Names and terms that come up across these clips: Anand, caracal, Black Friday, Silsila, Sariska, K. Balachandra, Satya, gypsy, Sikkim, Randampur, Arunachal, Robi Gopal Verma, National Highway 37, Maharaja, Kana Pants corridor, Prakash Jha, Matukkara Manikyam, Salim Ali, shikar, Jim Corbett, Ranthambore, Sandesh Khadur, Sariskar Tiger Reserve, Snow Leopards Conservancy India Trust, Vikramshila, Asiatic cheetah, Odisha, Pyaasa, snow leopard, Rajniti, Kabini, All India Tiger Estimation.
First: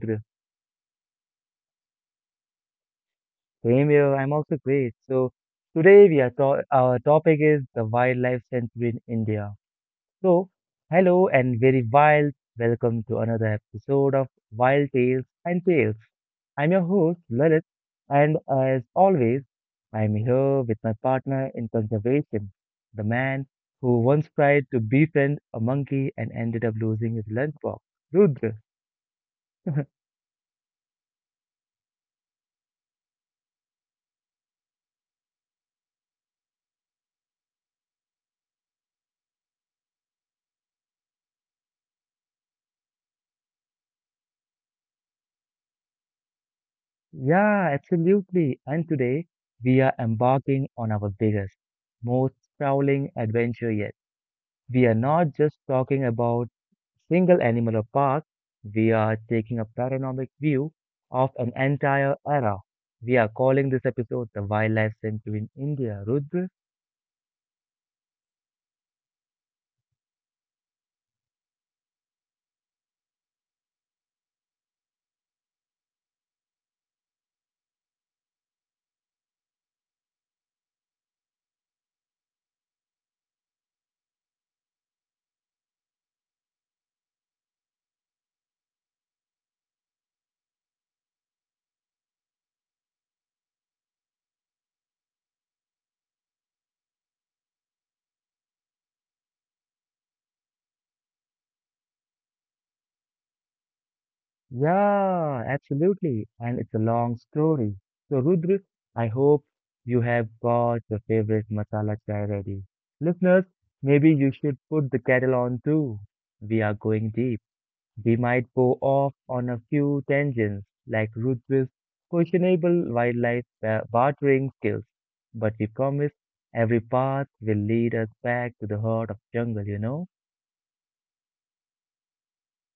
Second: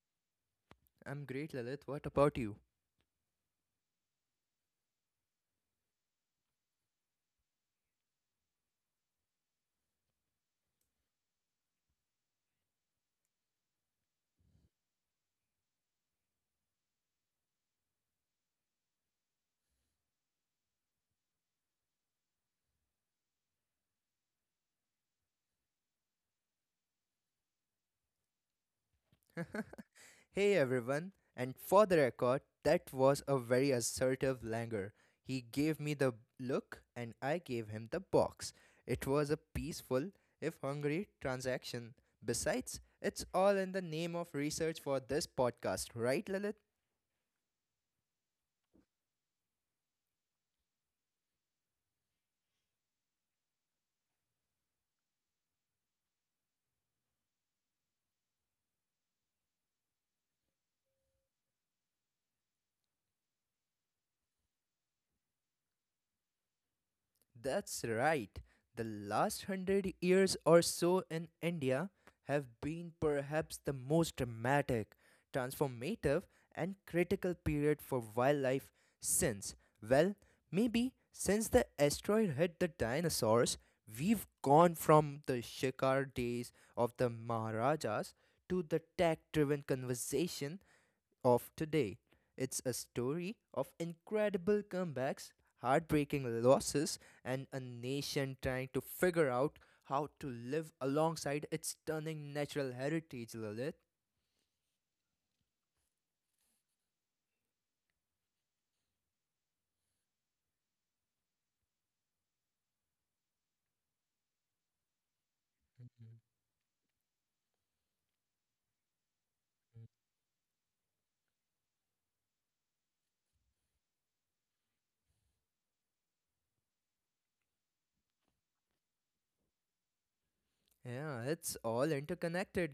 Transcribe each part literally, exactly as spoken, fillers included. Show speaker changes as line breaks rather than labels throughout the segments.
Rudra?
I'm great, Lilith. What about you?
Same here. I'm also great. So, today we are to- our topic is the wildlife sanctuary in India. So, hello and very wild welcome to another episode of Wild Tales and Tales. I'm your host Lalit, and as always, I'm here with my partner in conservation, the man who once tried to befriend a monkey and ended up losing his lunchbox, Rudra.
Hey, everyone. And for the record, that was a very assertive Langer. He gave me the look, and I gave him the box. It was a peaceful, if hungry, transaction. Besides, it's all in the name of research for this podcast, right, Lilith?
Yeah, absolutely. And today, we are embarking on our biggest, most sprawling adventure yet. We are not just talking about single animal or park, we are taking a panoramic view of an entire era. We are calling this episode the Wildlife Century in India. Rudra?
That's right. The last hundred years or so in India have been perhaps the most dramatic, transformative, and critical period for wildlife since, well, maybe since the asteroid hit the dinosaurs. We've gone from the shikar days of the Maharajas to the tech driven conversation of today. It's a story of incredible comebacks, heartbreaking losses, and a nation trying to figure out how to live alongside its stunning natural heritage, Lilith.
Yeah, absolutely. And it's a long story. So, Rudra, I hope you have got your favorite masala chai ready. Listeners, maybe you should put the kettle on too. We are going deep. We might go off on a few tangents, like Rutge's questionable wildlife ba- bartering skills, but we promise every path will lead us back to the heart of jungle, you know?
Yeah, it's all interconnected,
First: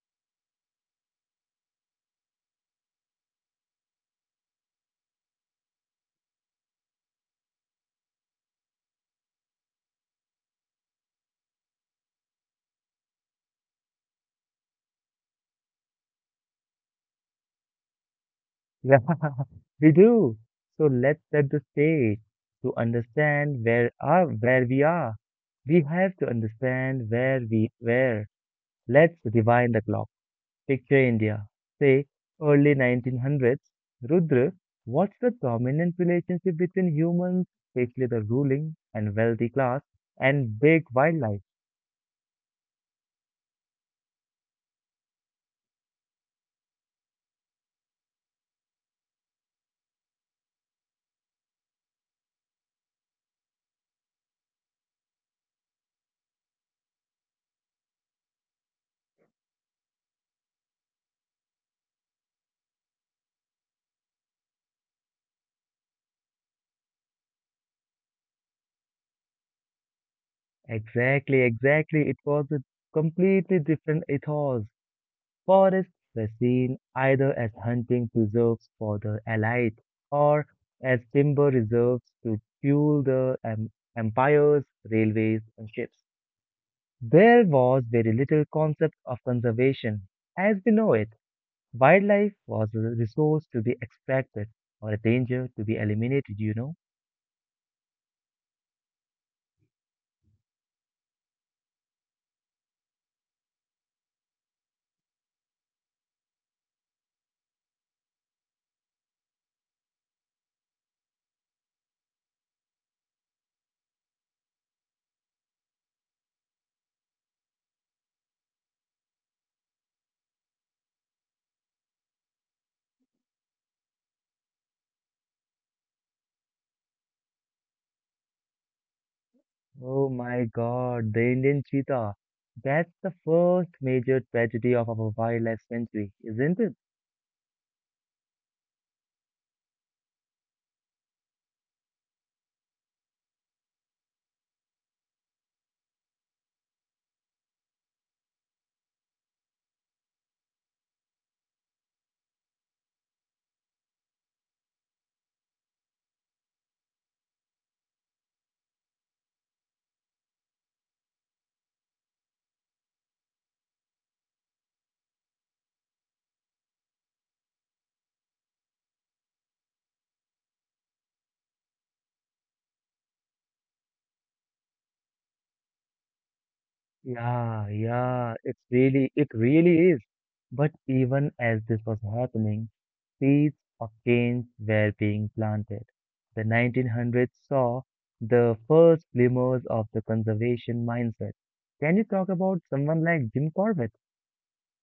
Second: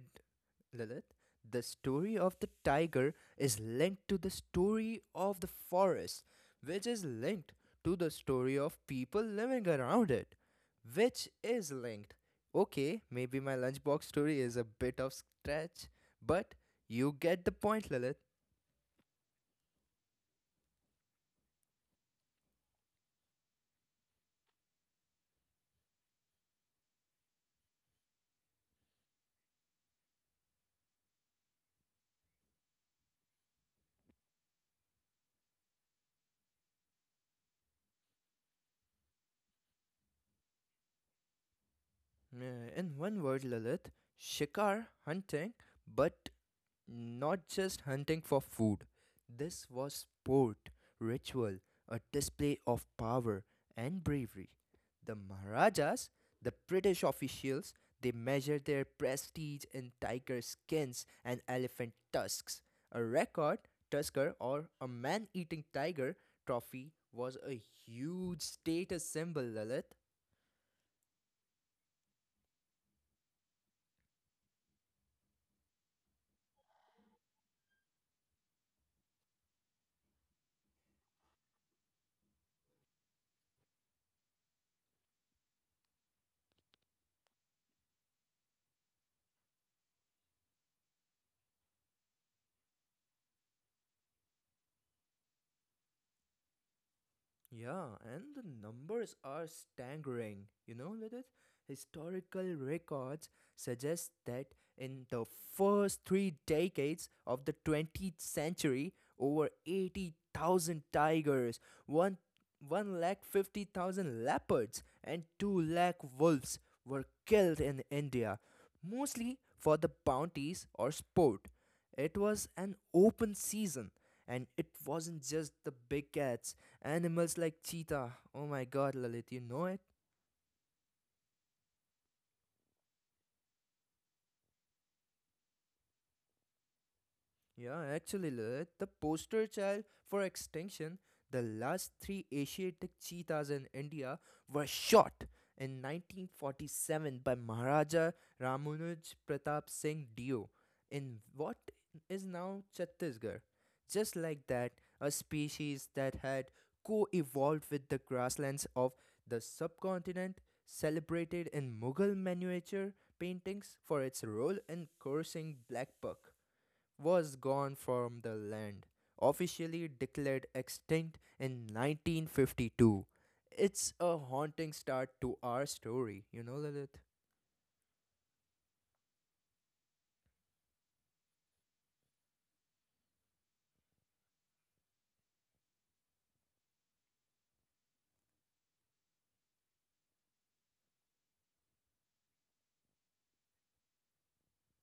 Lilith. The story of the tiger is linked to the story of the forest, which is linked to the story of people living around it, which is linked. Okay, maybe my lunchbox story is a bit of stretch, but you get the point, Lilith.
Yeah, we do. So let's set the stage to understand where are where we are. We have to understand where we were. Let's rewind the clock. Picture India, say early nineteen hundreds. Rudra, what's the dominant relationship between humans, especially the ruling and wealthy class, and big wildlife?
Yeah, in one word, Lilith, shikar hunting, but not just hunting for food, this was sport, ritual, a display of power and bravery. The Maharajas, the British officials, they measured their prestige in tiger skins and elephant tusks. A record tusker or a man eating tiger trophy was a huge status symbol, Lilith.
Exactly, exactly. It was a completely different ethos. Forests were seen either as hunting preserves for the elite or as timber reserves to fuel the em- empires, railways, and ships. There was very little concept of conservation as we know it. Wildlife was a resource to be extracted or a danger to be eliminated, you know.
Yeah, and the numbers are staggering, you know, Lilith. Historical records suggest that in the first three decades of the twentieth century, over eighty thousand tigers, one lakh fifty thousand leopards, and two lakh wolves were killed in India, mostly for the bounties or sport. It was an open season, and it wasn't just the big cats. Animals like cheetah. Oh my god, Lalit, you know it?
Oh my god, the Indian cheetah. That's the first major tragedy of our wildlife century, isn't it?
Yeah, actually, Lilith, the poster child for extinction, the last three Asiatic cheetahs in India were shot in nineteen forty-seven by Maharaja Ramunuj Pratap Singh Dio in what is now Chhattisgarh. Just like that, a species that had co evolved with the grasslands of the subcontinent, celebrated in Mughal miniature paintings for its role in coursing black buck was gone from the land, officially declared extinct in nineteen fifty-two. It's a haunting start to our story, you know, Lilith?
Yeah, yeah, it's really, it really is. But even as this was happening, seeds of change were being planted. The nineteen hundreds saw the first glimmers of the conservation mindset. Can you talk about someone like Jim Corbett?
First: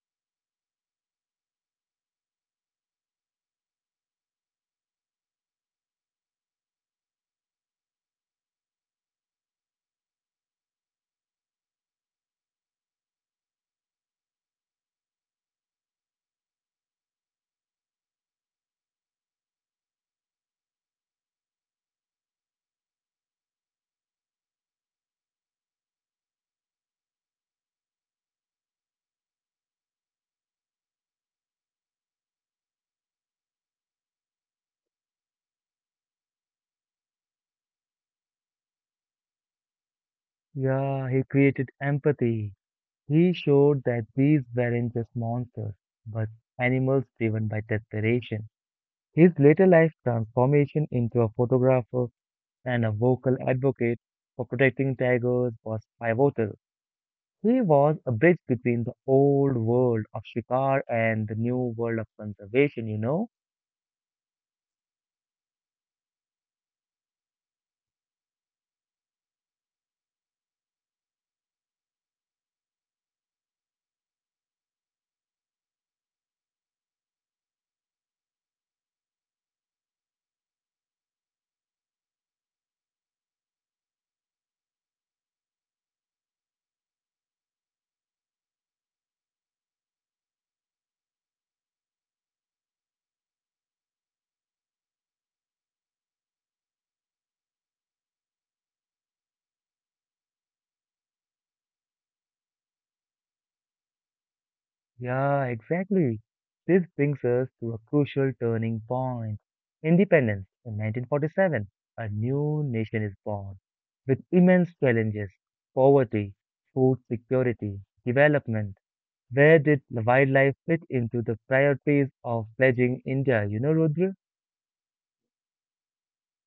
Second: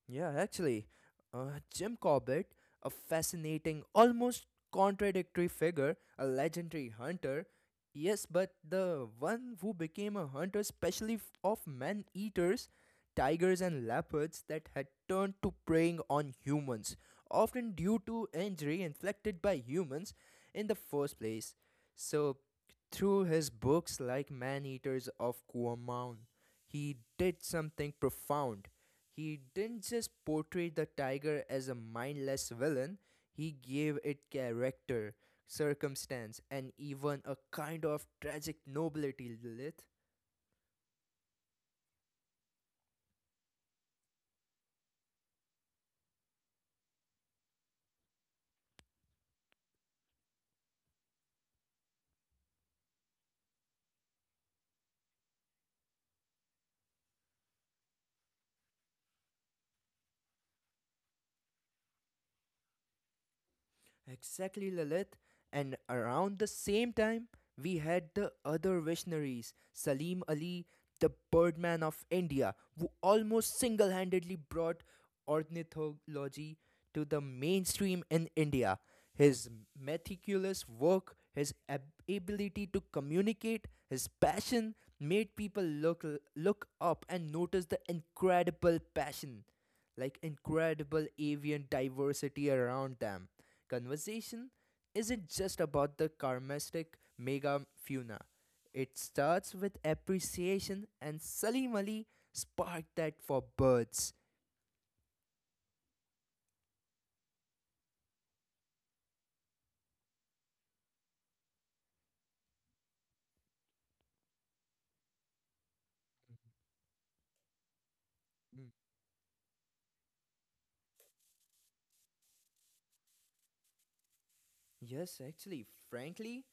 Yeah, actually, uh, Jim Corbett, a fascinating, almost contradictory figure, a legendary hunter. Yes, but the one who became a hunter specially f- of man eaters, tigers, and leopards that had turned to preying on humans, often due to injury inflicted by humans in the first place. So, through his books like Man Eaters of Kuomao, he did something profound. He didn't just portray the tiger as a mindless villain, he gave it character, circumstance, and even a kind of tragic nobility, Lilith.
Yeah, he created empathy. He showed that these weren't just monsters, but animals driven by desperation. His later life transformation into a photographer and a vocal advocate for protecting tigers was pivotal. He was a bridge between the old world of shikar and the new world of conservation, you know?
Exactly, Lilith. And around the same time, we had the other visionaries Salim Ali, the Birdman of India, who almost single handedly brought ornithology to the mainstream in India. His meticulous work, his ab- ability to communicate, his passion made people look look up and notice the incredible passion, like incredible avian diversity around them. Conversation isn't just about the karmistic mega funa. It starts with appreciation, and Salim Ali sparked that for birds.
Yeah, exactly. This brings us to a crucial turning point. Independence in nineteen forty-seven, a new nation is born with immense challenges, poverty, food security,
Mm.
development. Where did wildlife fit into the priorities of pledging India? You know, Rudra?
Yes, actually, frankly,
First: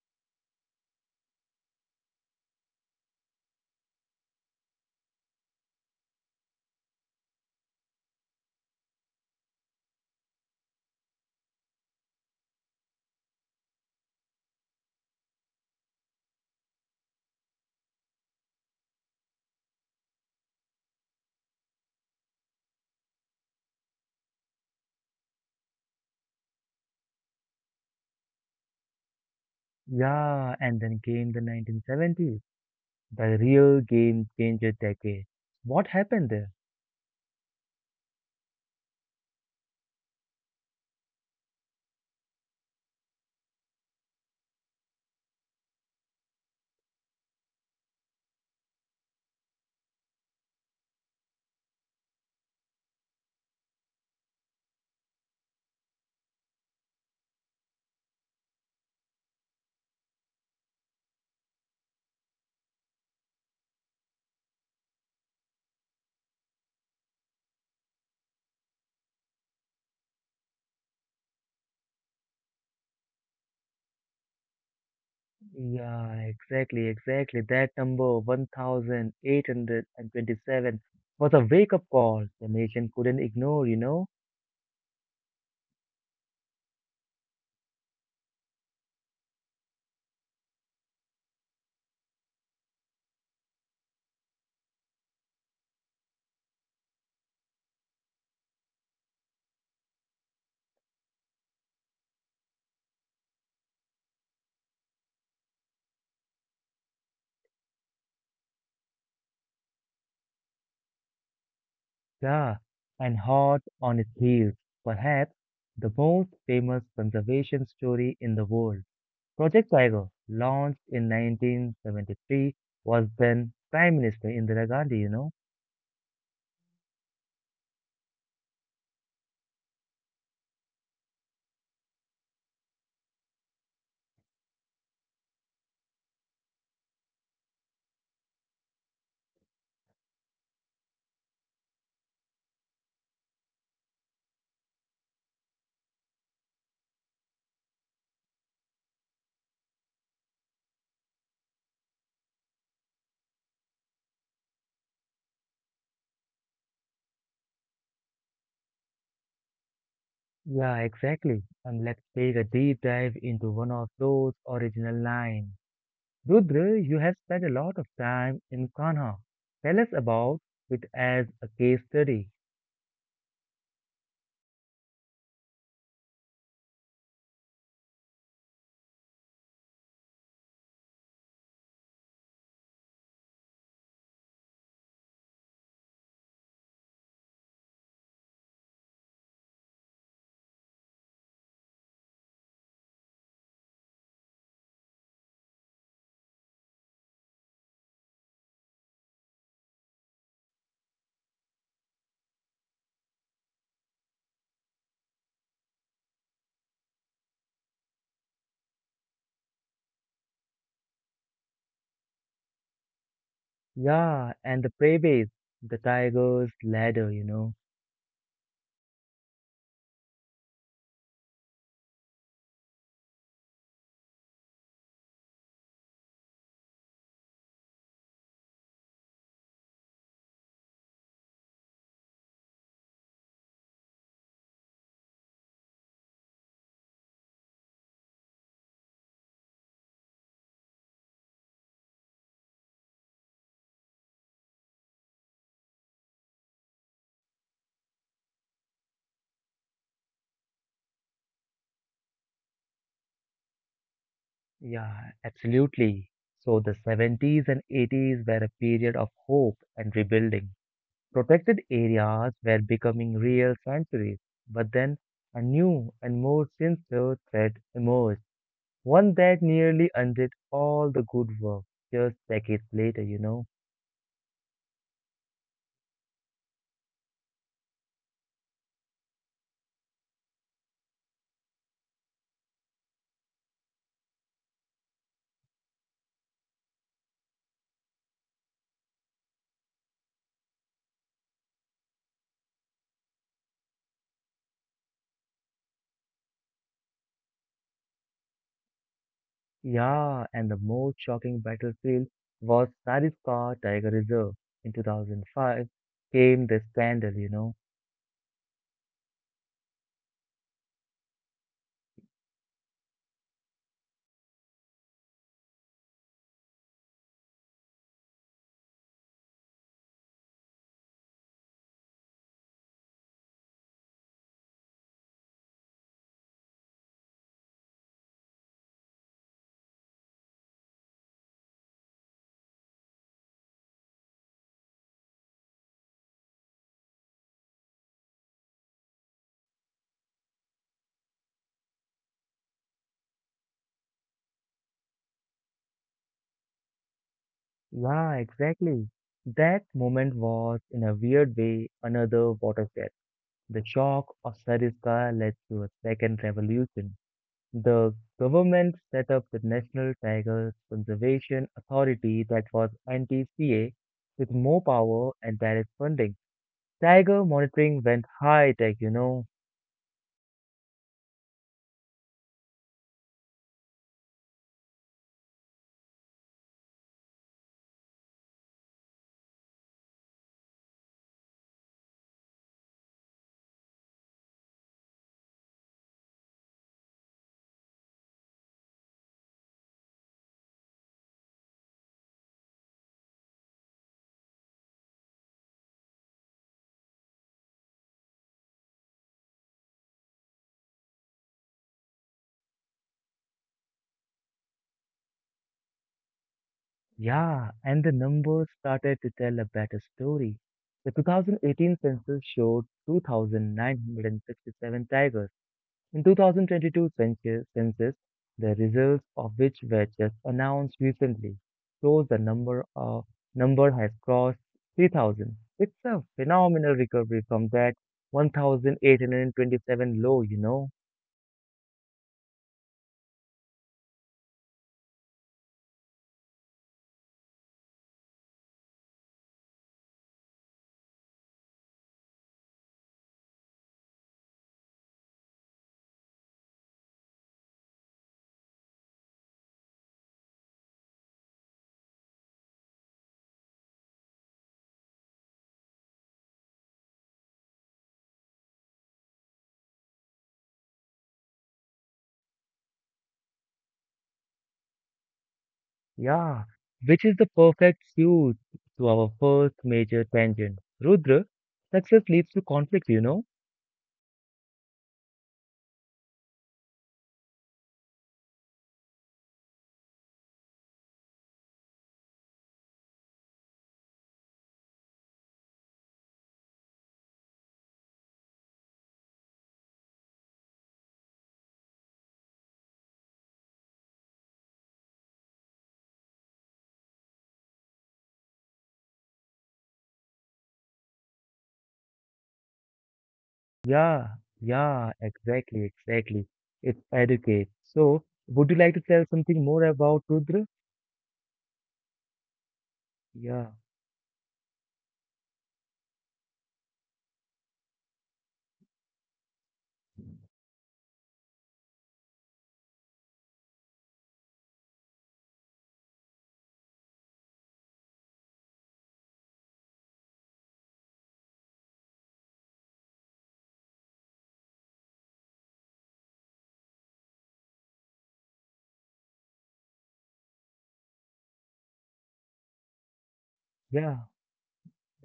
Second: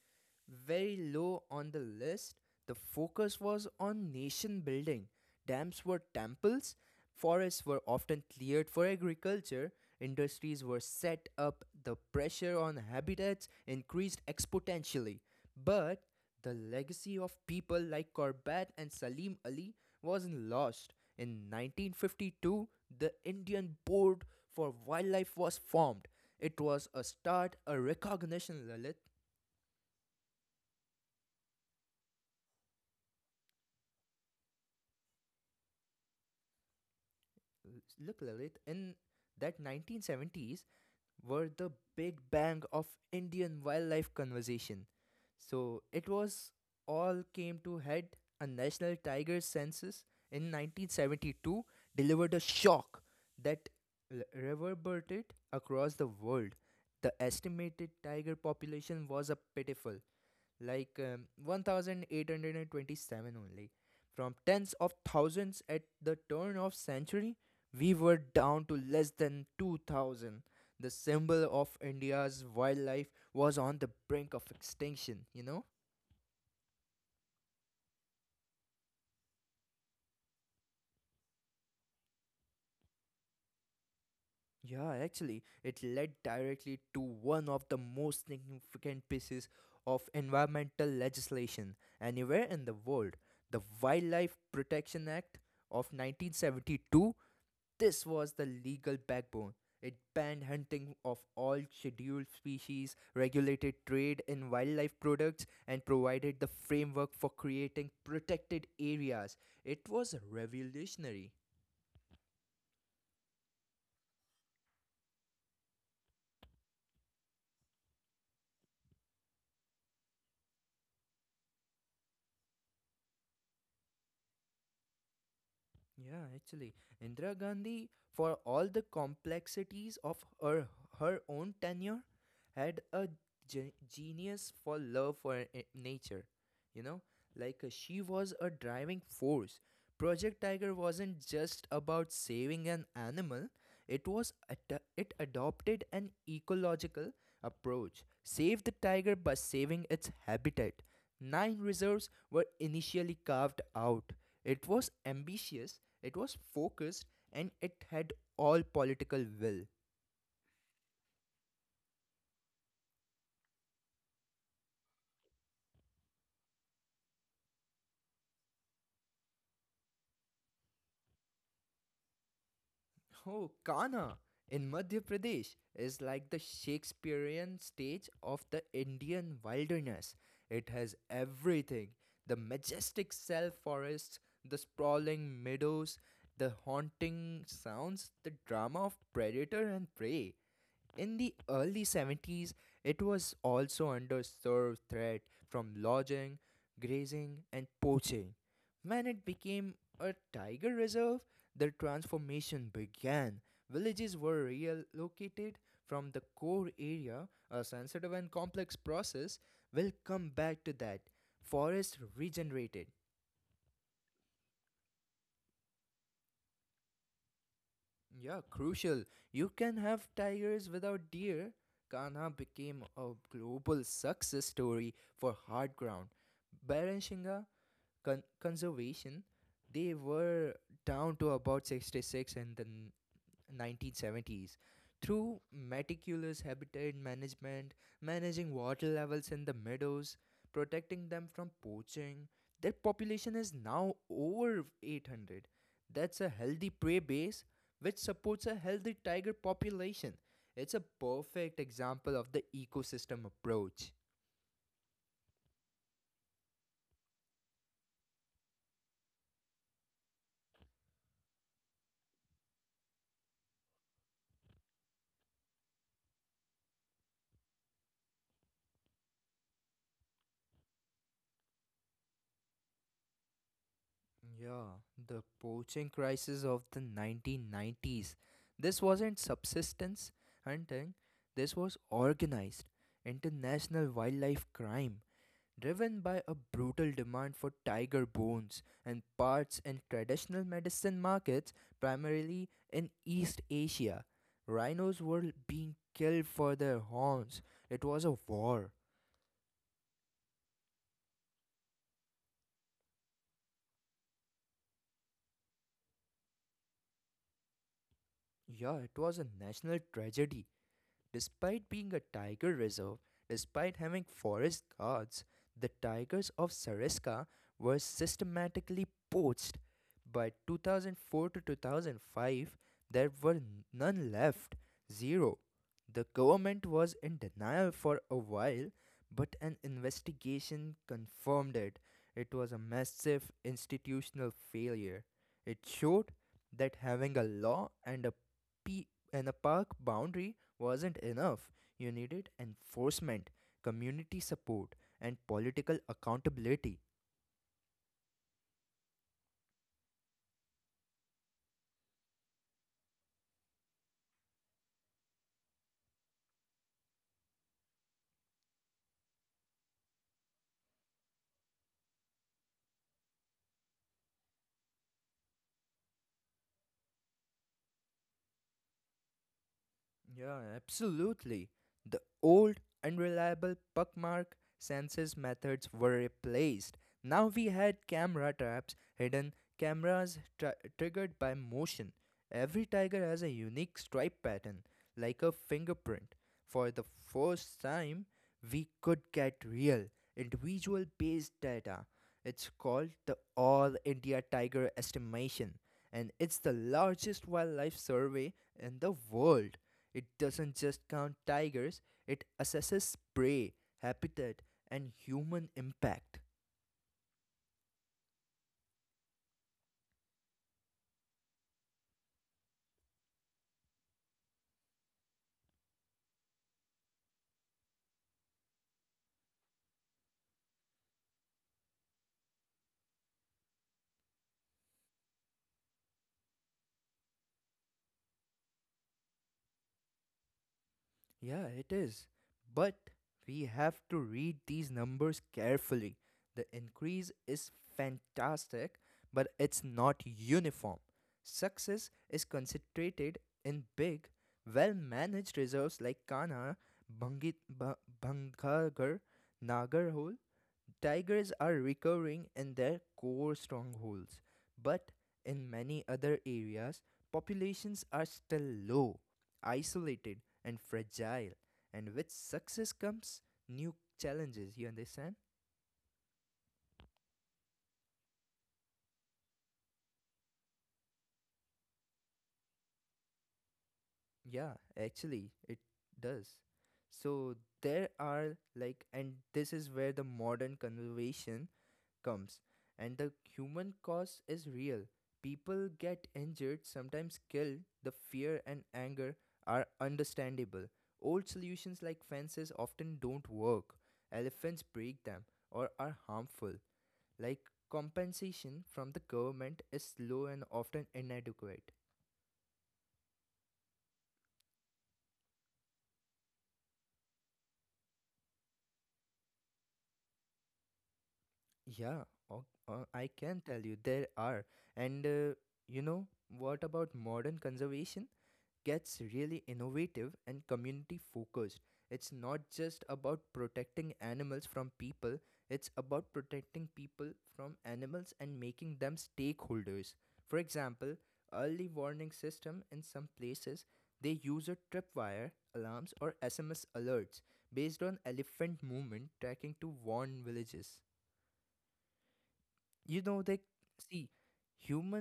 very low on the list. The focus was on nation building. Dams were temples, forests were often cleared for agriculture, industries were set up, the pressure on habitats increased exponentially. But the legacy of people like Corbett and Salim Ali wasn't lost. In nineteen fifty-two, the Indian Board for Wildlife was formed. It was a start, a recognition, Lalit.
Yeah, and then came the nineteen seventies, the real game changer decade. What happened there?
Look, Lalit, in that nineteen seventies were the big bang of Indian wildlife conservation. So it was all came to head. A national tiger census in nineteen seventy-two delivered a shock that l- reverberated across the world. The estimated tiger population was a pitiful like um, one thousand eight hundred twenty-seven only. From tens of thousands at the turn of century we were down to less than two thousand. The symbol of India's wildlife was on the brink of extinction you know
Yeah, exactly, exactly. That number, one thousand eight hundred twenty-seven, was a wake-up call the nation couldn't ignore, you know?
Yeah, actually it led directly to one of the most significant pieces of environmental legislation anywhere in the world, the Wildlife Protection Act of nineteen seventy-two. This was the legal backbone. It banned hunting of all scheduled species, regulated trade in wildlife products, and provided the framework for creating protected areas. It was revolutionary.
Yeah, and hot on its heels, perhaps the most famous conservation story in the world. Project Tiger, launched in nineteen seventy-three, was then Prime Minister Indira Gandhi, you know?
Yeah, actually, Indira Gandhi, for all the complexities of her, her own tenure, had a ge- genius for love for i- nature. You know, like uh, she was a driving force. Project Tiger wasn't just about saving an animal; it was ad- it adopted an ecological approach. Save the tiger by saving its habitat. Nine reserves were initially carved out. It was ambitious, it was focused, and it had all political will.
Yeah, exactly. And let's take a deep dive into one of those original lines. Rudra, you have spent a lot of time in Kanha. Tell us about it as a case study.
Oh, Kana in Madhya Pradesh is like the Shakespearean stage of the Indian wilderness. It has everything: the majestic self forests, the sprawling meadows, the haunting sounds, the drama of predator and prey. In the early seventies, it was also under serve threat from lodging, grazing, and poaching. When it became a tiger reserve, the transformation began. Villages were relocated from the core area, a sensitive and complex process. We'll come back to that. Forests regenerated.
Yeah, and the prey base, the tiger's ladder, you know.
Yeah, crucial. You can have tigers without deer. Kanha became a global success story for hard ground. Beranshinga con- conservation, they were down to about sixty-six in the n- nineteen seventies. Through meticulous habitat management, managing water levels in the meadows, protecting them from poaching, their population is now over eight hundred. That's a healthy prey base which supports a healthy tiger population. It's a perfect example of the ecosystem approach.
Yeah, absolutely. So the seventies and eighties were a period of hope and rebuilding. Protected areas were becoming real sanctuaries, but then a new and more sinister threat emerged. One that nearly undid all the good work just decades later, you know.
Yeah, the poaching crisis of the nineteen nineties. This wasn't subsistence hunting, this was organized international wildlife crime driven by a brutal demand for tiger bones and parts in traditional medicine markets, primarily in East Asia. Rhinos were being killed for their horns. It was a war.
Yeah, and the most shocking battlefield was Sariskar Tiger Reserve. In two thousand five came the scandal, you know.
Yeah, it was a national tragedy. Despite being a tiger reserve, despite having forest guards, the tigers of Sariska were systematically poached. By two thousand four to two thousand five, there were none left, zero. The government was in denial for a while, but an investigation confirmed it. It was a massive institutional failure. It showed that having a law and a pe- and a park boundary wasn't enough. You needed enforcement, community support, and political accountability.
Yeah, exactly. That moment was, in a weird way, another watershed. The shock of Sariskar led to a second revolution. The government set up the National Tiger Conservation Authority, that was N T C A, with more power and direct funding. Tiger monitoring went high tech, you know.
Yeah, absolutely. The old, unreliable puckmark census methods were replaced. Now we had camera traps, hidden cameras tri- triggered by motion. Every tiger has a unique stripe pattern, like a fingerprint. For the first time, we could get real, individual based data. It's called the All India Tiger Estimation, and it's the largest wildlife survey in the world. It doesn't just count tigers, it assesses prey, habitat, and human impact.
Yeah, and the numbers started to tell a better story. The two thousand eighteen census showed two thousand nine hundred sixty-seven tigers. In twenty twenty-two census, census, the results of which were just announced recently, shows the number of number has crossed three thousand. It's a phenomenal recovery from that one thousand eight hundred twenty-seven low, you know.
Yeah, it is. But we have to read these numbers carefully. The increase is fantastic, but it's not uniform. Success is concentrated in big, well managed reserves like Kana, Bangit, ba- Bangkagar, Nagarhole. Tigers are recovering in their core strongholds, but in many other areas, populations are still low, isolated and fragile. And with success comes new challenges. You understand?
Yeah, which is the perfect suit to our first major tangent. Rudra, success leads to conflict, you know.
Yeah, actually, it does. So there are like, and this is where the modern conservation comes. And the human cost is real. People get injured, sometimes killed. The fear and anger are understandable. Old solutions like fences often don't work. Elephants break them or are harmful. Like compensation from the government is low and often inadequate.
Yeah, yeah, exactly, exactly. It's educates. So, would you like to tell something more about Rudra?
Yeah, o- uh, I can
Yeah,
tell you there are. And uh, you know, what about modern conservation? Gets really innovative and community focused. It's not just about protecting animals from people, it's about protecting people from animals and making them stakeholders. For example, early warning system in some places, they use a tripwire, alarms or S M S alerts based on elephant movement tracking to warn villages you know they
yeah,
See,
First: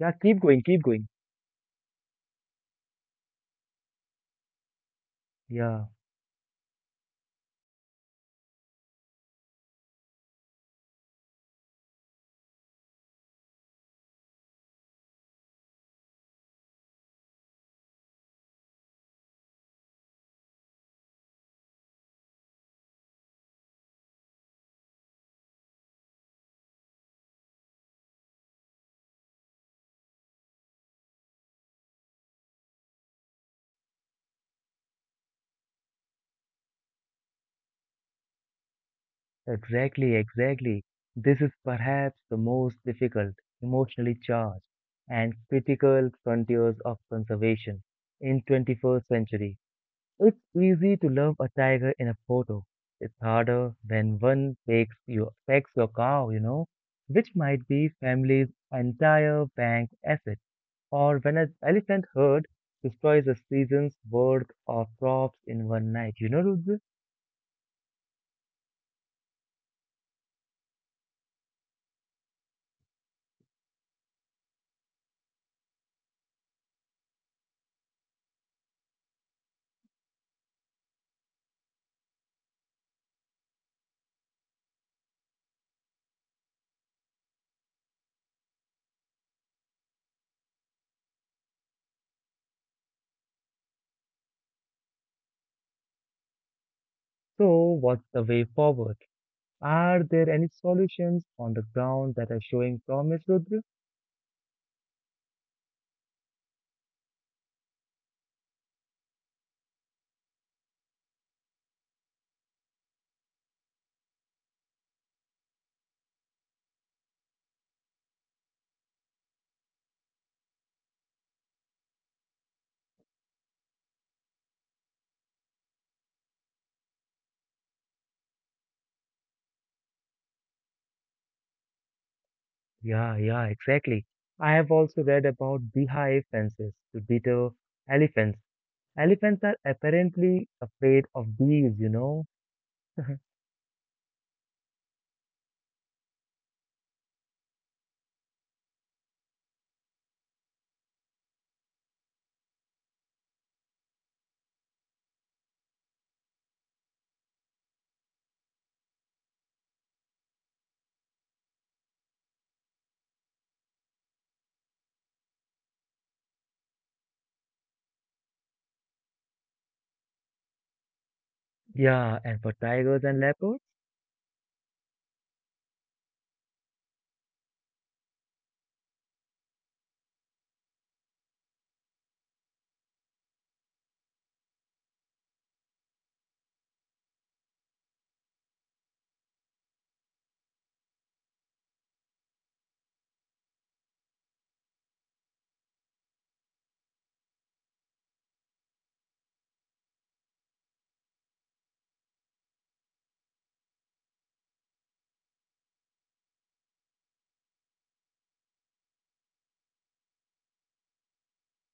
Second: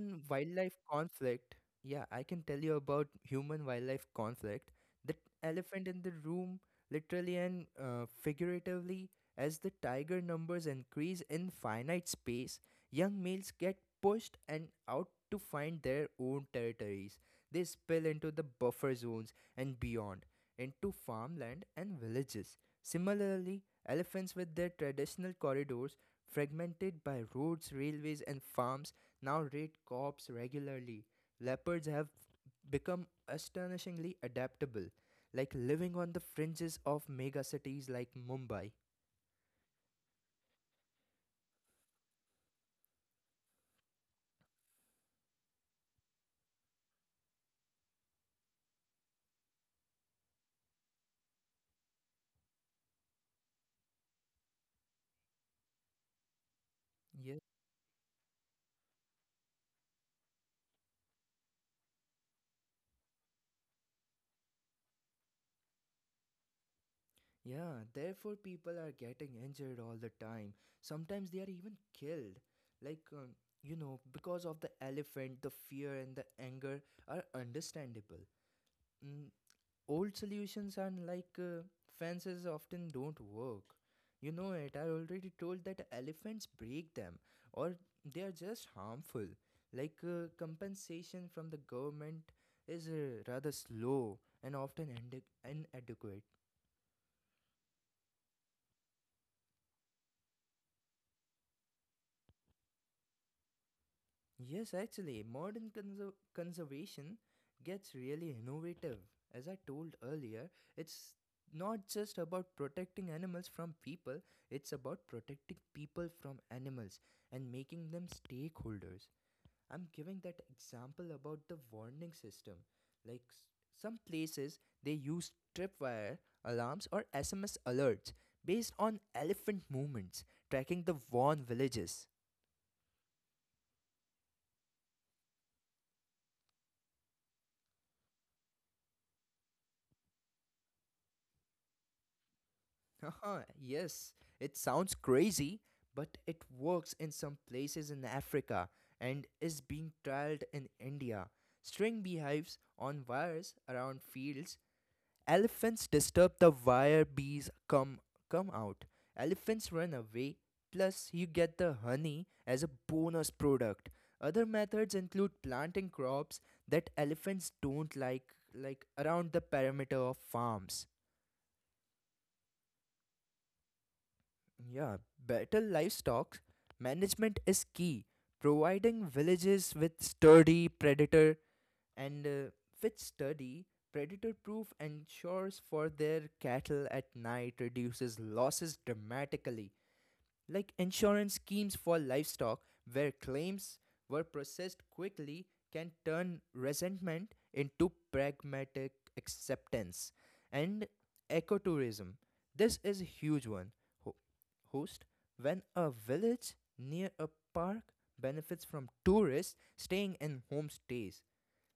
yeah, keep going,
wildlife
keep going.
conflict. Yeah, I can tell you about human wildlife conflict, the
Yeah,
elephant in the room, literally and uh, figuratively. As the tiger numbers increase in finite space, young males get pushed and out to find their own territories. They spill into the buffer zones and beyond, into farmland and villages. Similarly, elephants with their traditional corridors fragmented by roads, railways, and farms now raid crops regularly. Leopards have become astonishingly adaptable, like living on the fringes of megacities like Mumbai.
exactly, exactly. This is perhaps the most difficult, emotionally charged, and critical frontiers of conservation in twenty-first century. It's easy to love a tiger in a photo. It's harder when one takes your, takes your cow, you know, which
Yes.
might be family's entire bank asset. Or when an elephant herd destroys a season's worth of crops in one night. You know, Rudra?
Yeah, therefore people are getting injured all the time. Sometimes they are even killed. Like, um, you know, because of the elephant, the fear and the anger are understandable. Mm, old solutions are like uh, fences often don't work. You know it, I already told that elephants break them or they are just harmful. Like, uh, compensation from the government is uh, rather slow and often inde- inadequate.
So, what's the way forward? Are there any solutions on the ground that are showing promise, Rudra?
Yes, actually, modern conser- conservation gets really innovative. As I told earlier, it's not just about protecting animals from people, it's about protecting people from animals and making them stakeholders. I'm giving that example about the warning system. Like s- some places, they use tripwire alarms or S M S alerts based on elephant movements, tracking the warned villages.
Yeah, yeah, exactly. I have also read about beehive fences to deter elephants. Elephants are apparently afraid of bees, you know?
Haha, yes, it sounds crazy, but it works in some places in Africa and is being trialed in India. String beehives on wires around fields. Elephants disturb the wire bees come come out. Elephants run away. Plus, you get the honey as a bonus product. Other methods include planting crops that elephants don't like, like around the perimeter of farms.
Yeah, and for tigers and leopards?
Yeah, better livestock management is key. Providing villages with sturdy predator and uh, with sturdy predator proof ensures for their cattle at night reduces losses dramatically. Like insurance schemes for livestock, where claims were processed quickly, can turn resentment into pragmatic acceptance. And ecotourism. This is a huge one. Ho- Host, when a village near a park benefits from tourists staying in homestays,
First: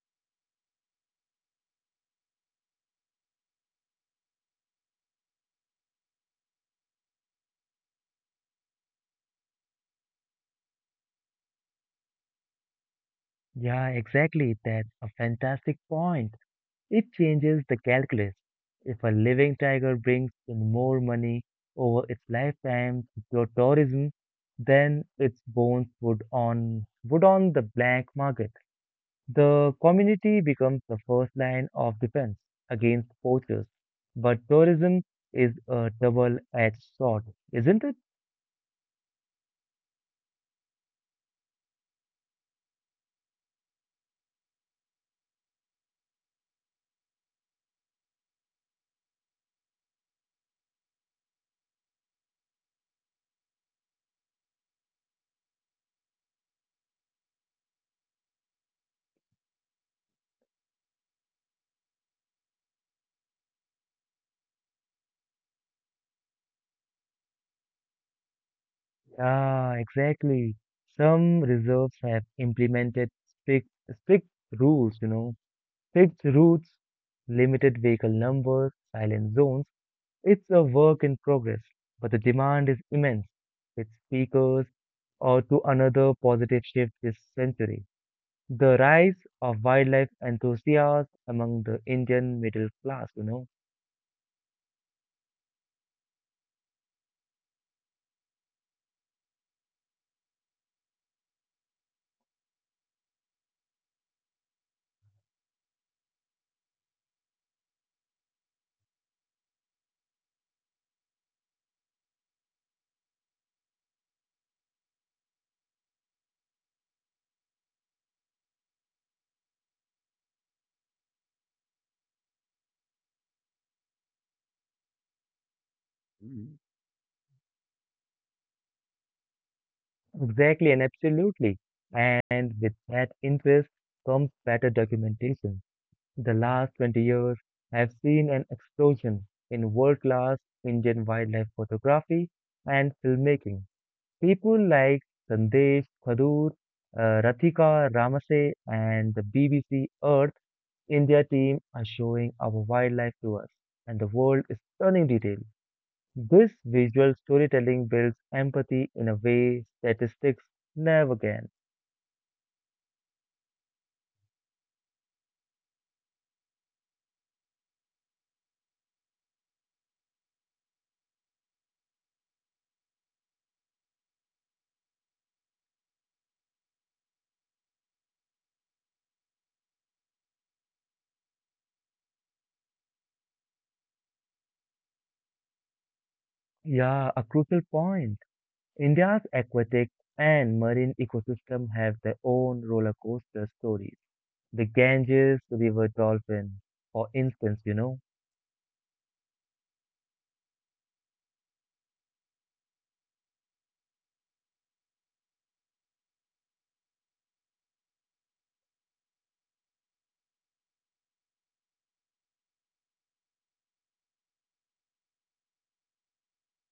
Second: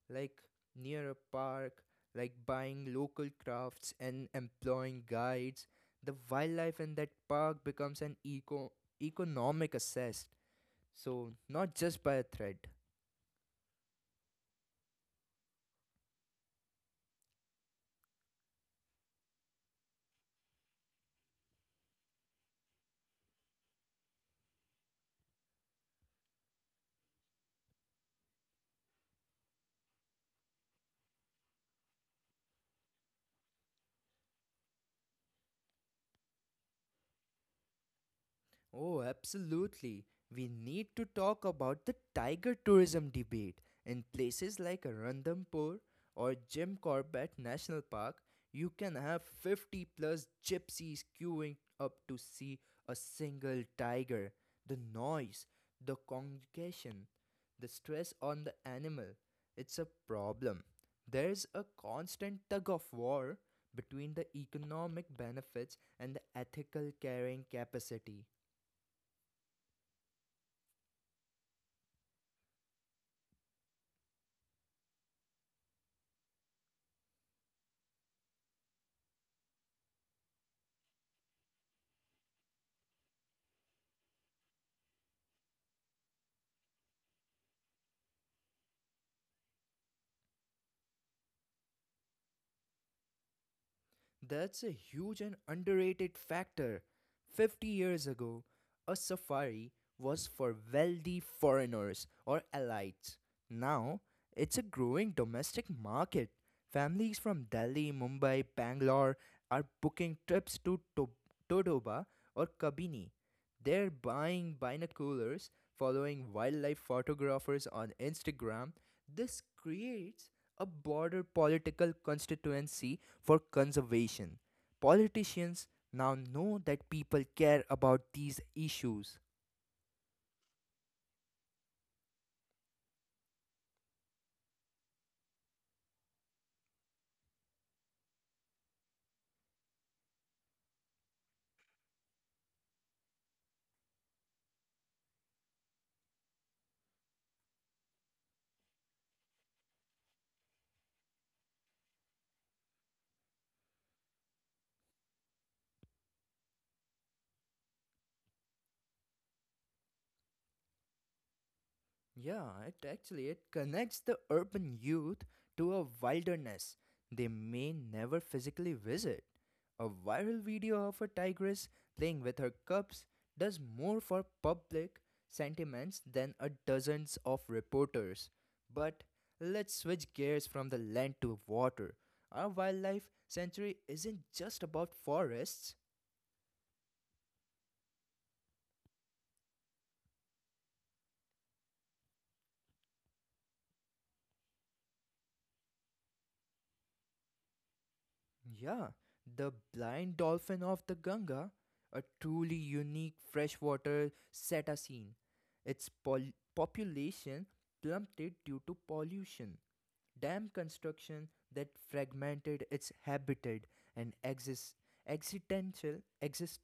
like near a park, like buying local crafts and employing guides. The wildlife in that park becomes an eco economic asset. So not just by a threat.
Yeah, exactly. That's a fantastic point. It changes the calculus. If a living tiger brings in more money over its lifetime through tourism then its bones would on would on the black market, the community becomes the first line of defense against poachers. But tourism is a double-edged sword, isn't it?
Oh, absolutely. We need to talk about the tiger tourism debate. In places like Randampur or Jim Corbett National Park, you can have fifty plus gypsies queuing up to see a single tiger. The noise, the congregation, the stress on the animal, it's a problem. There's a constant tug of war between the economic benefits and the ethical carrying capacity.
Ah, exactly. Some reserves have implemented strict strict rules, you know, fixed routes, limited vehicle numbers, silent zones. It's a work in progress, but the demand is immense. With speakers or to another positive shift this century. The rise of wildlife enthusiasts among the Indian middle class, you know.
That's a huge and underrated factor. fifty years ago, a safari was for wealthy foreigners or elites. Now, it's a growing domestic market. Families from Delhi, Mumbai, Bangalore are booking trips to Tob- Todoba or Kabini, they're buying binoculars, following wildlife photographers on Instagram. This creates a broader political constituency for conservation. Politicians now
Mm.
know that people care about these issues.
Exactly and absolutely. And with that interest comes better documentation. The last twenty years have seen an explosion in world class Indian wildlife photography and filmmaking. People like Sandesh Khadur, uh, Rathika Ramase, and the B B C Earth India team are showing our wildlife to us and the world is stunning detail. This visual storytelling builds empathy in a way statistics never can.
Yeah, it actually it connects the urban youth to a wilderness they may never physically visit. A viral video of a tigress playing with her cubs does more for public sentiments than a dozens of reporters. But let's switch gears from the land to water. Our wildlife sanctuary isn't just about forests.
Yeah, a crucial point. India's aquatic and marine ecosystem have their own roller coaster stories. The Ganges River dolphin, for instance, you know.
Yeah, the blind dolphin of the Ganga, a truly unique freshwater cetacean. Its pol- population plummeted due to pollution, dam construction that fragmented its habitat, and exis- accidental, exist-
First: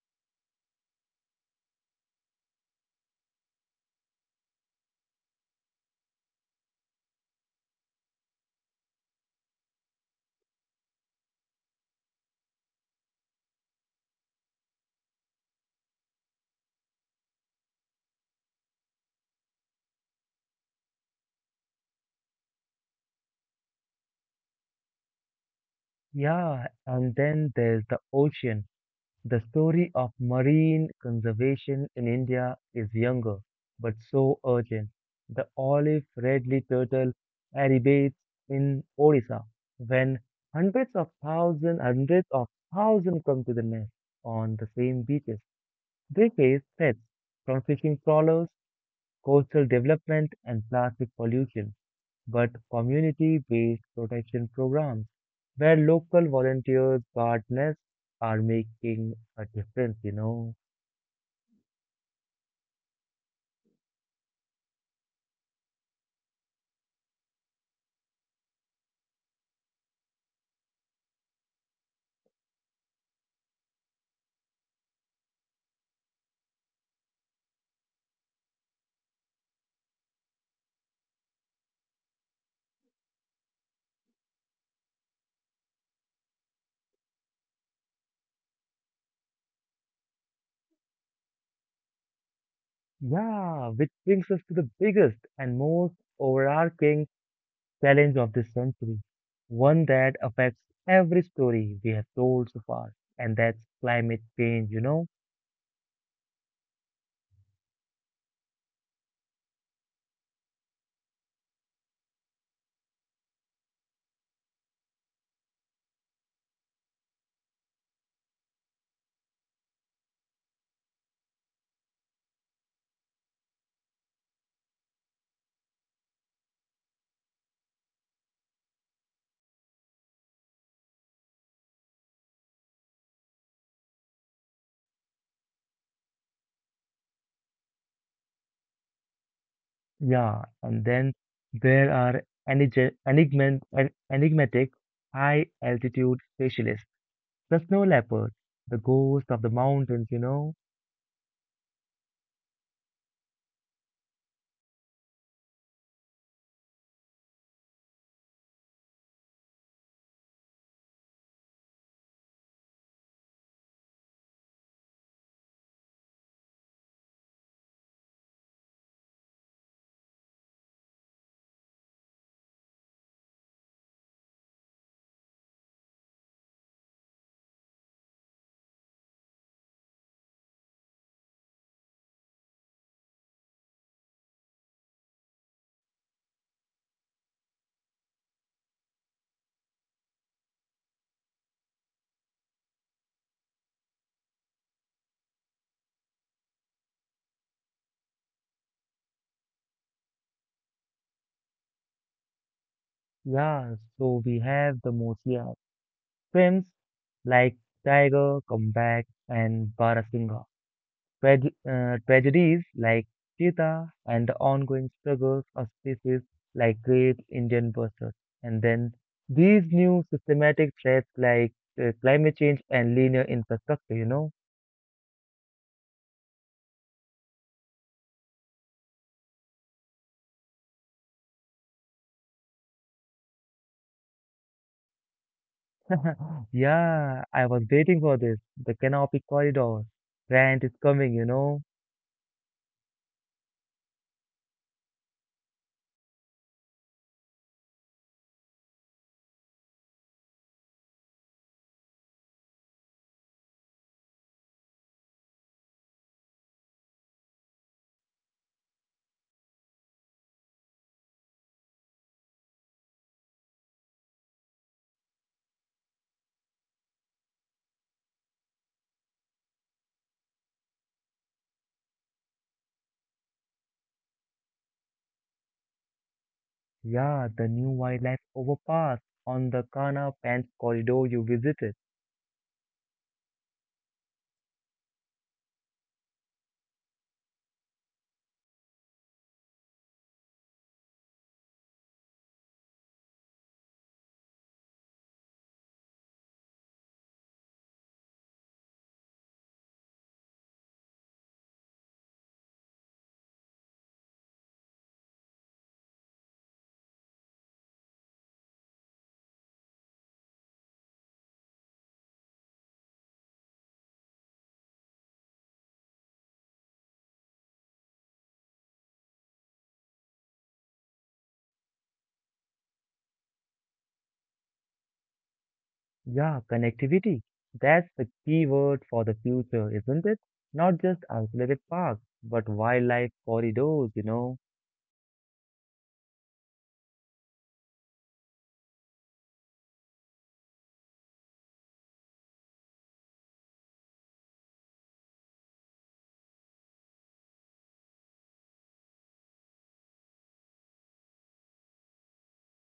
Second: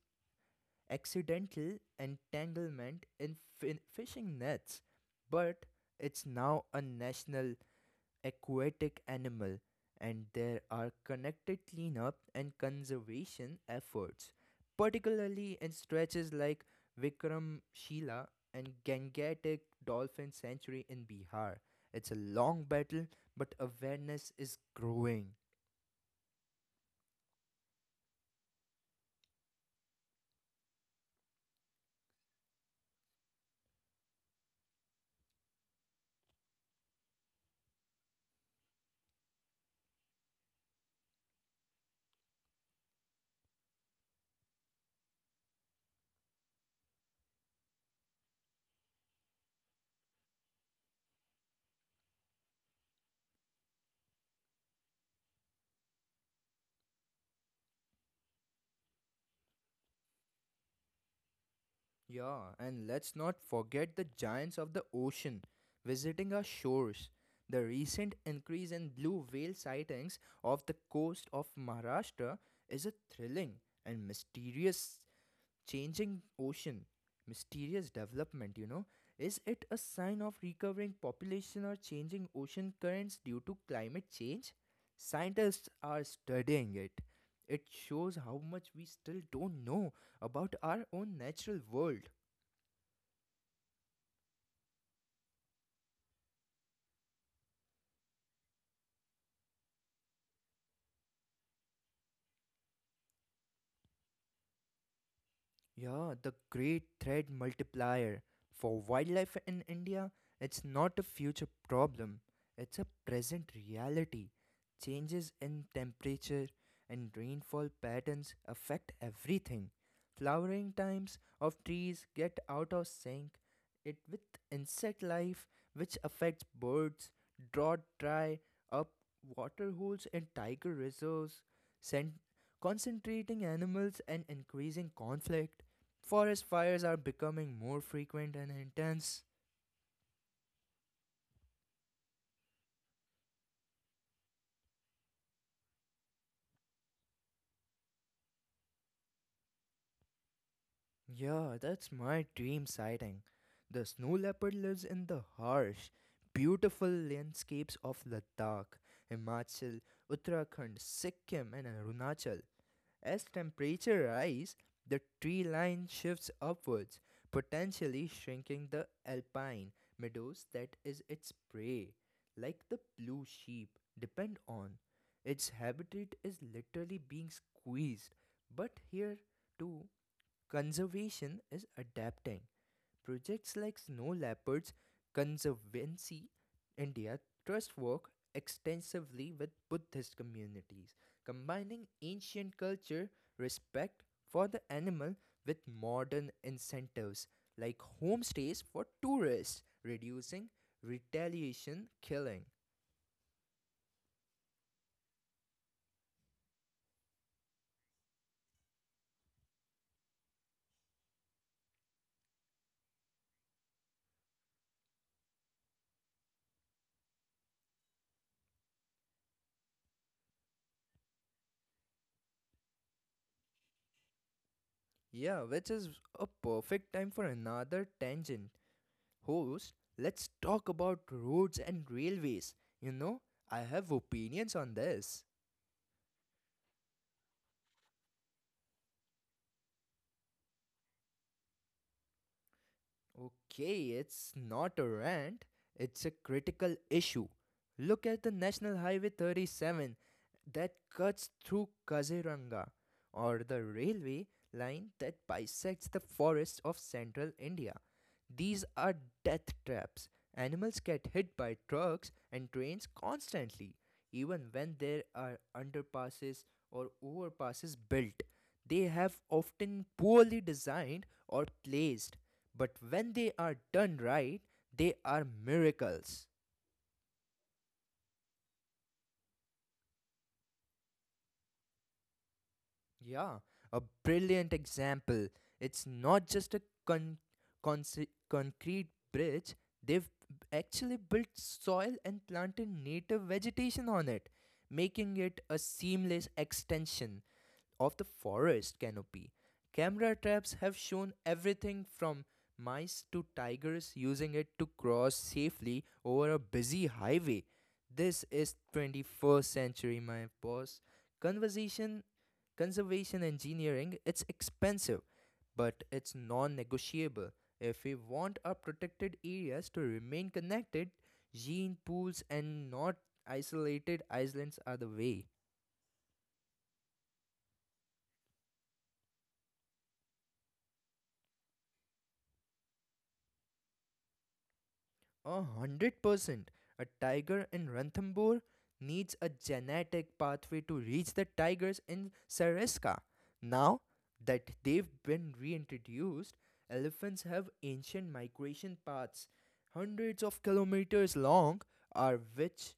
accidental entanglement in fin- fishing nets. But it's now a national aquatic animal, and there are connected cleanup and conservation efforts, particularly in stretches like Vikramshila and Gangetic Dolphin Sanctuary in Bihar. It's a long battle, but awareness is growing.
Yeah, and then there's the ocean. The story of marine conservation in India is younger, but so urgent. The olive redly turtle arribates in Odisha, when hundreds of thousands, hundreds of thousands come to the nest on the same beaches. They face threats from fishing trawlers, coastal development, and plastic pollution, but community-based protection programs where local volunteers guard nests are making a difference, you know.
Yeah, and let's not forget the giants of the ocean visiting our shores. The recent increase in blue whale sightings off the coast of Maharashtra is a thrilling and mysterious changing ocean. Mysterious development, you know. Is it a sign of recovering population or changing ocean currents due to climate change? Scientists are studying it. It shows how much we still don't know about our own natural world.
Yeah, which brings us to the biggest and most overarching challenge of this century, one that affects every story we have told so far, and that's climate change, you know.
Yeah, the great threat multiplier for wildlife in India, it's not a future problem, it's a present reality. Changes in temperature and rainfall patterns affect everything. Flowering times of trees get out of sync it with insect life, which affects birds, drought dry up water holes and tiger reserves, sent concentrating animals and increasing conflict. Forest fires are becoming more frequent and intense.
Yeah, and then there are enige- enigma- en- enigmatic high altitude specialists, the snow leopard, the ghost of the mountains, you know.
Yeah, that's my dream sighting. The snow leopard lives in the harsh, beautiful landscapes of Ladakh, Himachal, Uttarakhand, Sikkim, and Arunachal. As temperature rise, the tree line shifts upwards, potentially shrinking the alpine meadows that is its prey. Like the blue sheep depend on, its habitat is literally being squeezed. But here too, conservation is adapting. Projects like Snow Leopards Conservancy India Trust work extensively with Buddhist communities, combining ancient culture respect for the animal with modern incentives like homestays for tourists, reducing retaliation killing.
Yeah, so we have the most yeah, films like Tiger, Comeback, and Barasingh. Trage- uh, tragedies like Cheetah and the ongoing struggles of species like great Indian bustard. And then these new systematic threats like uh, climate change and linear infrastructure, you know?
Yeah, which is a perfect time for another tangent. Host, let's talk about roads and railways. You know, I have opinions on this.
Yeah, I was waiting for this. The canopy corridor. Grant is coming, you know?
Okay, it's not a rant, it's a critical issue. Look at the National Highway thirty-seven that cuts through Kaziranga, or the railway line that bisects the forests of central India. These are death traps. Animals get hit by trucks and trains constantly, even when there are underpasses or overpasses built. They have often poorly designed or placed, but when they are done right, they are miracles.
Yeah, the new wildlife overpass on the Kana Pants corridor you visited.
Yeah, a brilliant example. It's not just a con- conce- concrete bridge, they've actually built soil and planted native vegetation on it, making it a seamless extension of the forest canopy. Camera traps have shown everything from mice to tigers using it to cross safely over a busy highway. This is twenty-first century, my boss. Conservation, conservation engineering, it's expensive, but it's non-negotiable. If we want our protected areas to remain connected, gene pools and not isolated islands are the way.
Yeah, connectivity. That's the key word for the future, isn't it? Not just isolated parks, but wildlife corridors, you know.
A hundred percent. A tiger in Ranthambore needs a genetic pathway to reach the tigers in Sariska. Now that they've been reintroduced, elephants have ancient migration paths, hundreds of kilometers long, are which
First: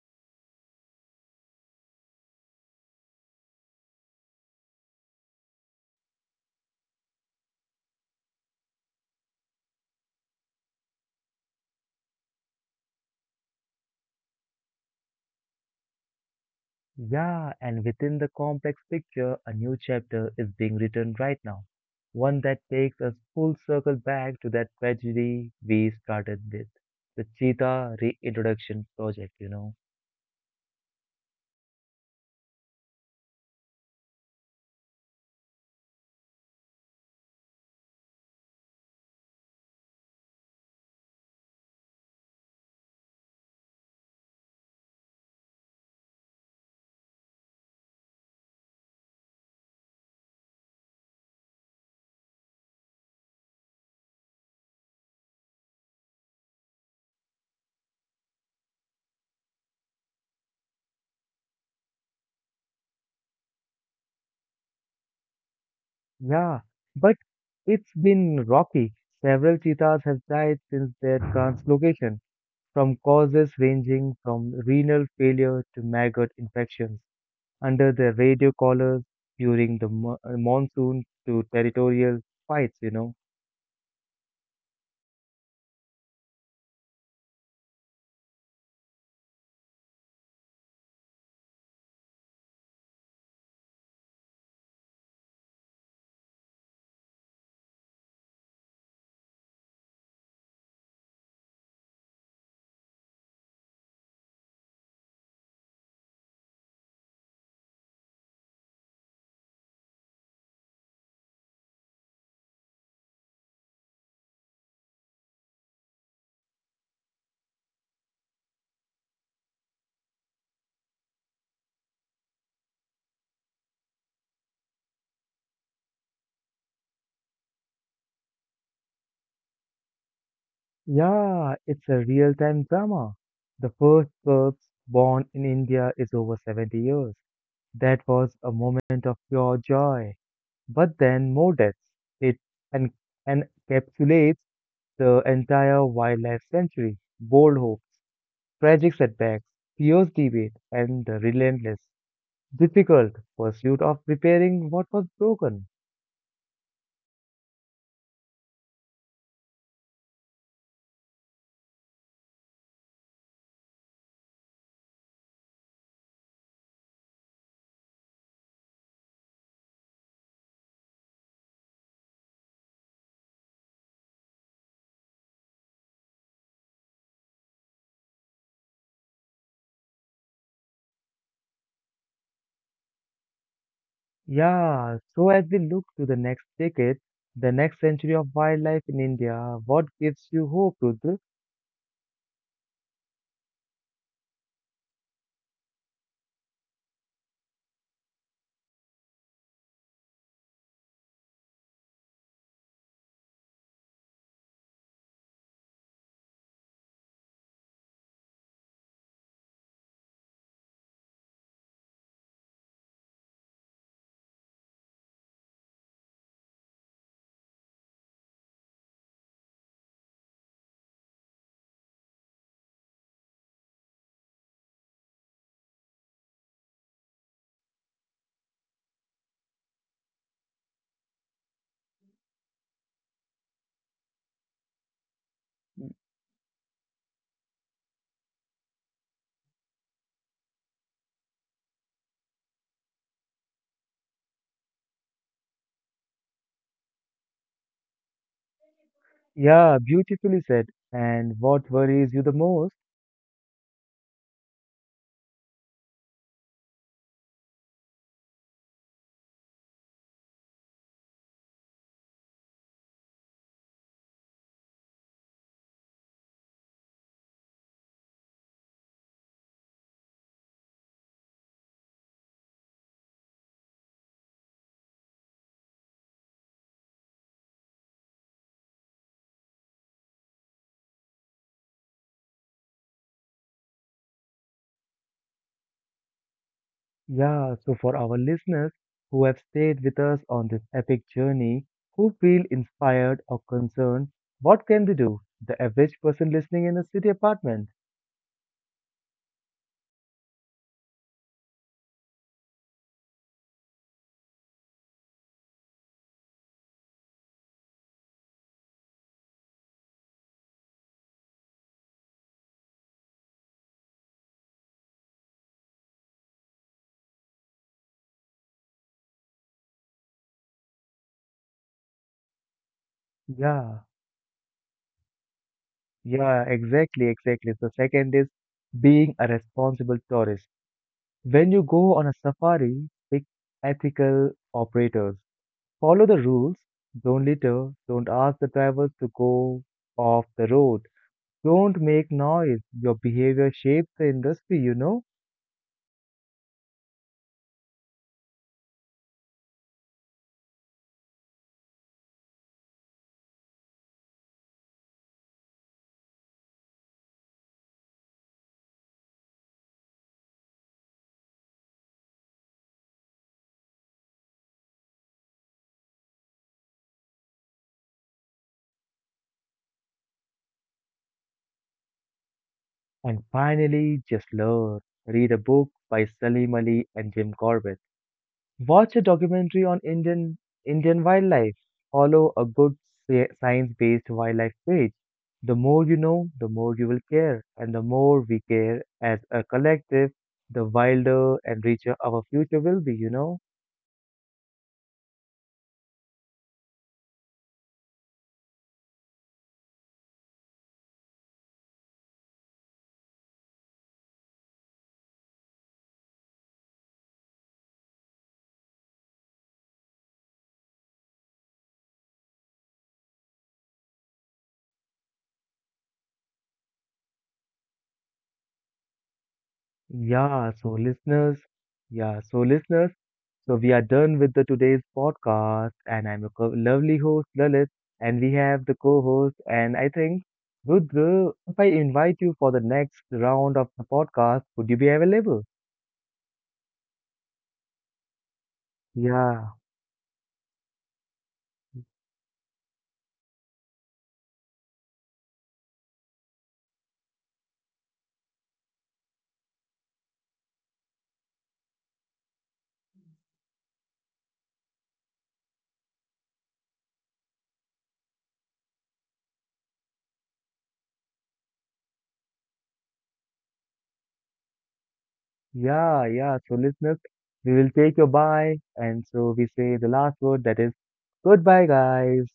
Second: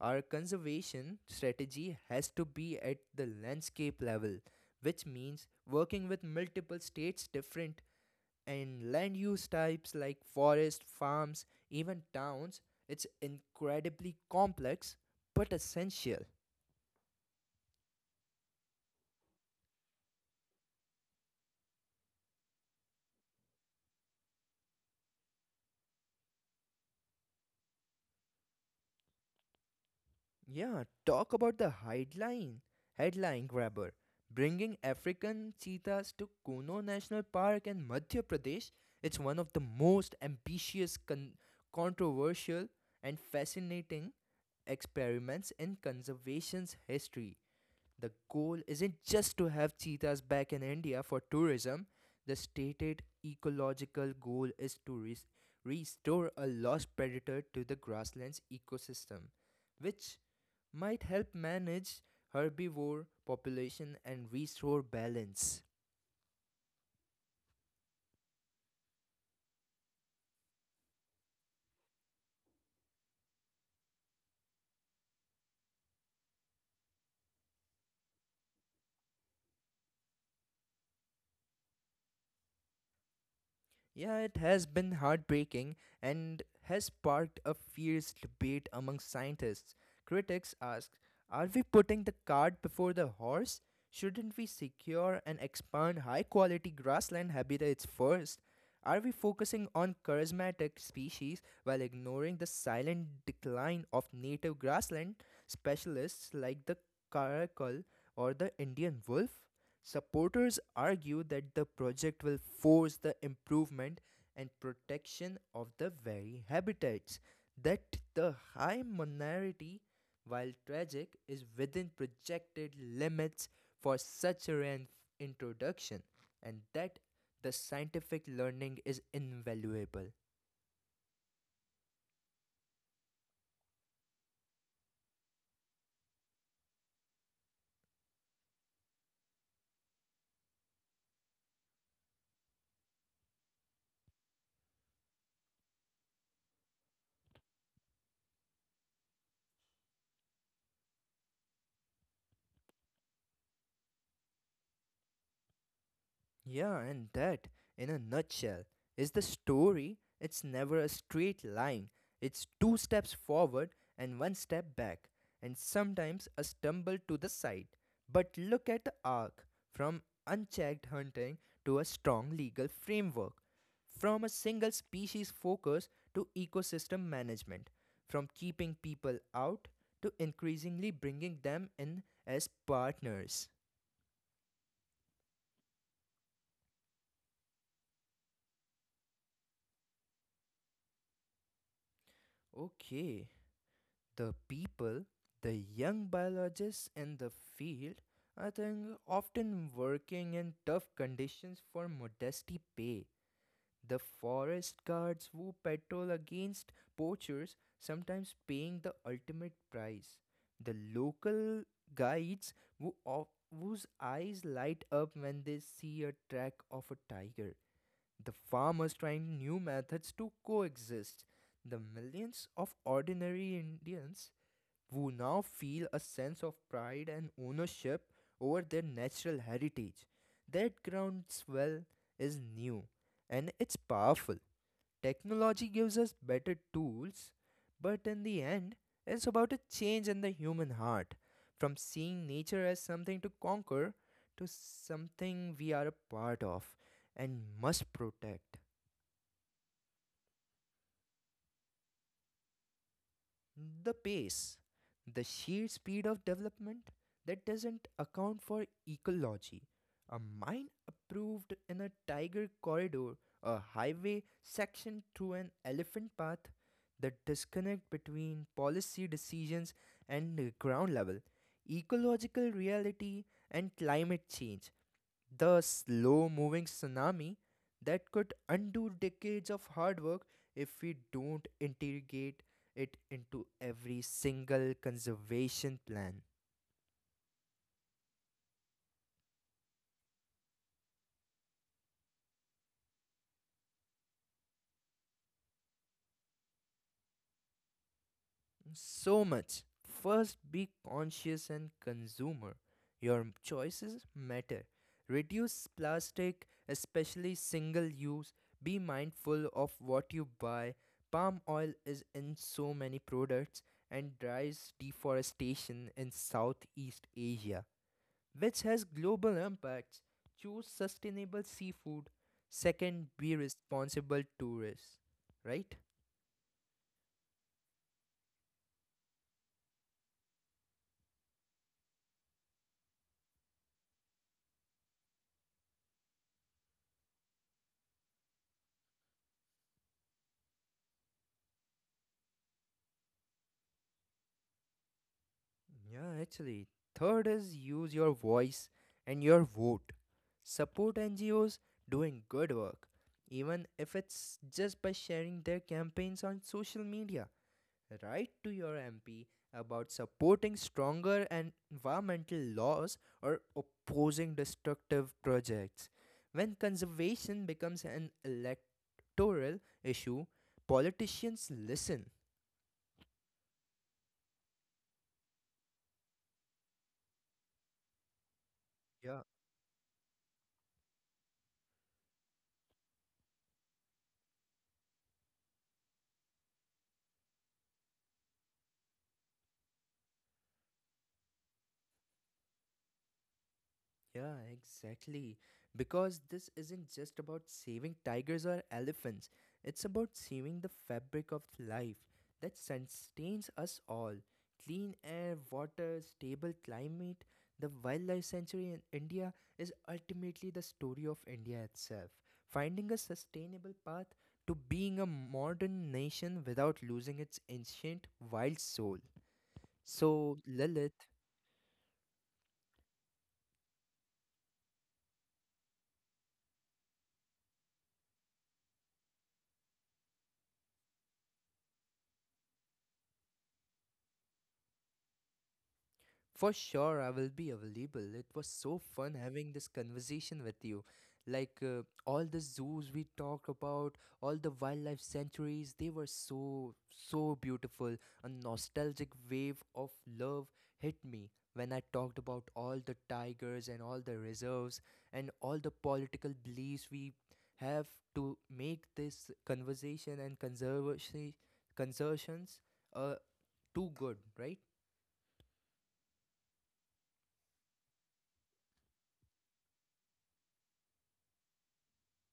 our conservation strategy has to be at the landscape level, which means working with multiple states, different and land use types like forest, farms, even towns. It's incredibly complex but essential.
Yeah, and within the complex picture, a new chapter is being written right now. One that takes us full circle back to that tragedy we started with, the cheetah reintroduction project, you know.
Yeah, talk about the headline, headline grabber. Bringing African cheetahs to Kuno National Park in Madhya Pradesh, it's one of the most ambitious, con- controversial, and fascinating experiments in conservation's history. The goal isn't just to have cheetahs back in India for tourism. The stated ecological goal is to res- restore a lost predator to the grasslands ecosystem, which might help manage herbivore population and restore balance.
Yeah, but it's been rocky. Several cheetahs have died since their translocation from causes ranging from renal failure to maggot infections under the radio collars during the mo- uh, monsoon to territorial fights, you know.
Yeah, it has been heartbreaking and has sparked a fierce debate among scientists. Critics ask, are we putting the cart before the horse? Shouldn't we secure and expand high quality grassland habitats first? Are we focusing on charismatic species while ignoring the silent decline of native grassland specialists like the caracal or the Indian wolf? Supporters argue that the project will force the improvement and protection of the very habitats that the high minority, while tragic, is within projected limits for such a reintroduction, and that the scientific learning is invaluable.
Yeah, it's a real time drama. The first corpse born in India is over seventy years. That was a moment of pure joy. But then more deaths. It en- encapsulates the entire wildlife century. Bold hope, tragic setbacks, fierce debate, and the relentless, difficult pursuit of repairing what was broken.
Yeah, and that, in a nutshell, is the story. It's never a straight line, it's two steps forward and one step back, and sometimes a stumble to the side. But look at the arc from unchecked hunting to a strong legal framework, from a single species focus to ecosystem management, from keeping people out to increasingly bringing them in as partners.
Yeah, so as we look to the next decade, the next century of wildlife in India, what gives you hope, Rudra?
Okay, the people, the young biologists in the field, I think often working in tough conditions for modesty pay. The forest guards who patrol against poachers, sometimes paying the ultimate price. The local guides who of, whose eyes light up when they see a track of a tiger. The farmers trying new methods to coexist. The millions of ordinary Indians who now feel a sense of pride and ownership over their natural heritage. That groundswell is new and it's powerful. Technology gives us better tools, but in the end, it's about a change in the human heart from seeing nature as something to conquer to something we are a part of and must protect.
Yeah, beautifully said. And what worries you the most?
The pace, the sheer speed of development that doesn't account for ecology. A mine approved in a tiger corridor, a highway section through an elephant path, the disconnect between policy decisions and the ground level, ecological reality, and climate change, the slow moving tsunami that could undo decades of hard work if we don't integrate it into every single conservation plan.
Yeah, so for our listeners who have stayed with us on this epic journey, who feel inspired or concerned, what can they do? The average person listening in a city apartment.
So much. First, be conscious and consumer. Your choices matter. Reduce plastic, especially single use. Be mindful of what you buy. Palm oil is in so many products and drives deforestation in Southeast Asia, which has global impacts. Choose sustainable seafood. Second, be
Yeah,
responsible tourists, right?
Yeah, exactly, exactly. The second is being a responsible tourist. When you go on a safari, pick ethical operators. Follow the rules. Don't litter. Don't ask the drivers to go off the road. Don't make noise. Your behavior shapes the industry, you know?
Yeah, actually. Third is use your voice and your vote. Support N G Os doing good work, even if it's just by sharing their campaigns on social media. Write to your M P about supporting stronger and environmental laws or opposing destructive projects. When conservation becomes an electoral issue, politicians listen.
And finally, just learn. Read a book by Salim Ali and Jim Corbett. Watch a
Yeah.
documentary on Indian Indian wildlife. Follow a good sci- science-based wildlife page. The more you know, the more you will care, and the more we care as a collective, the wilder and richer our future will be, you know?
Yeah, exactly. Because this isn't just about saving tigers or elephants, it's about saving the fabric of life that sustains us all. Clean air, water, stable climate, the wildlife sanctuary in India is ultimately the story of India itself, finding a sustainable path to being a modern nation without losing its ancient wild soul. So,
Yeah, so
Lilith,
listeners, yeah, so listeners, so we are done with the today's podcast, and I'm your co- lovely host Lalit, and we have the co-host, and I think Rudra, if I invite you for the next round of the podcast, would you be available?
for sure, I will be available. It was so fun
Yeah,
having this conversation with you. Like uh, all the zoos we talked about, all the wildlife sanctuaries, they were so, so beautiful. A nostalgic wave of love hit me when I talked about all the tigers and all the reserves and all the political beliefs we have to make this conversation and conservation conservations uh, too good, right?
yeah, yeah. So listeners, we will take your bye, and so we say the last word that is goodbye, guys.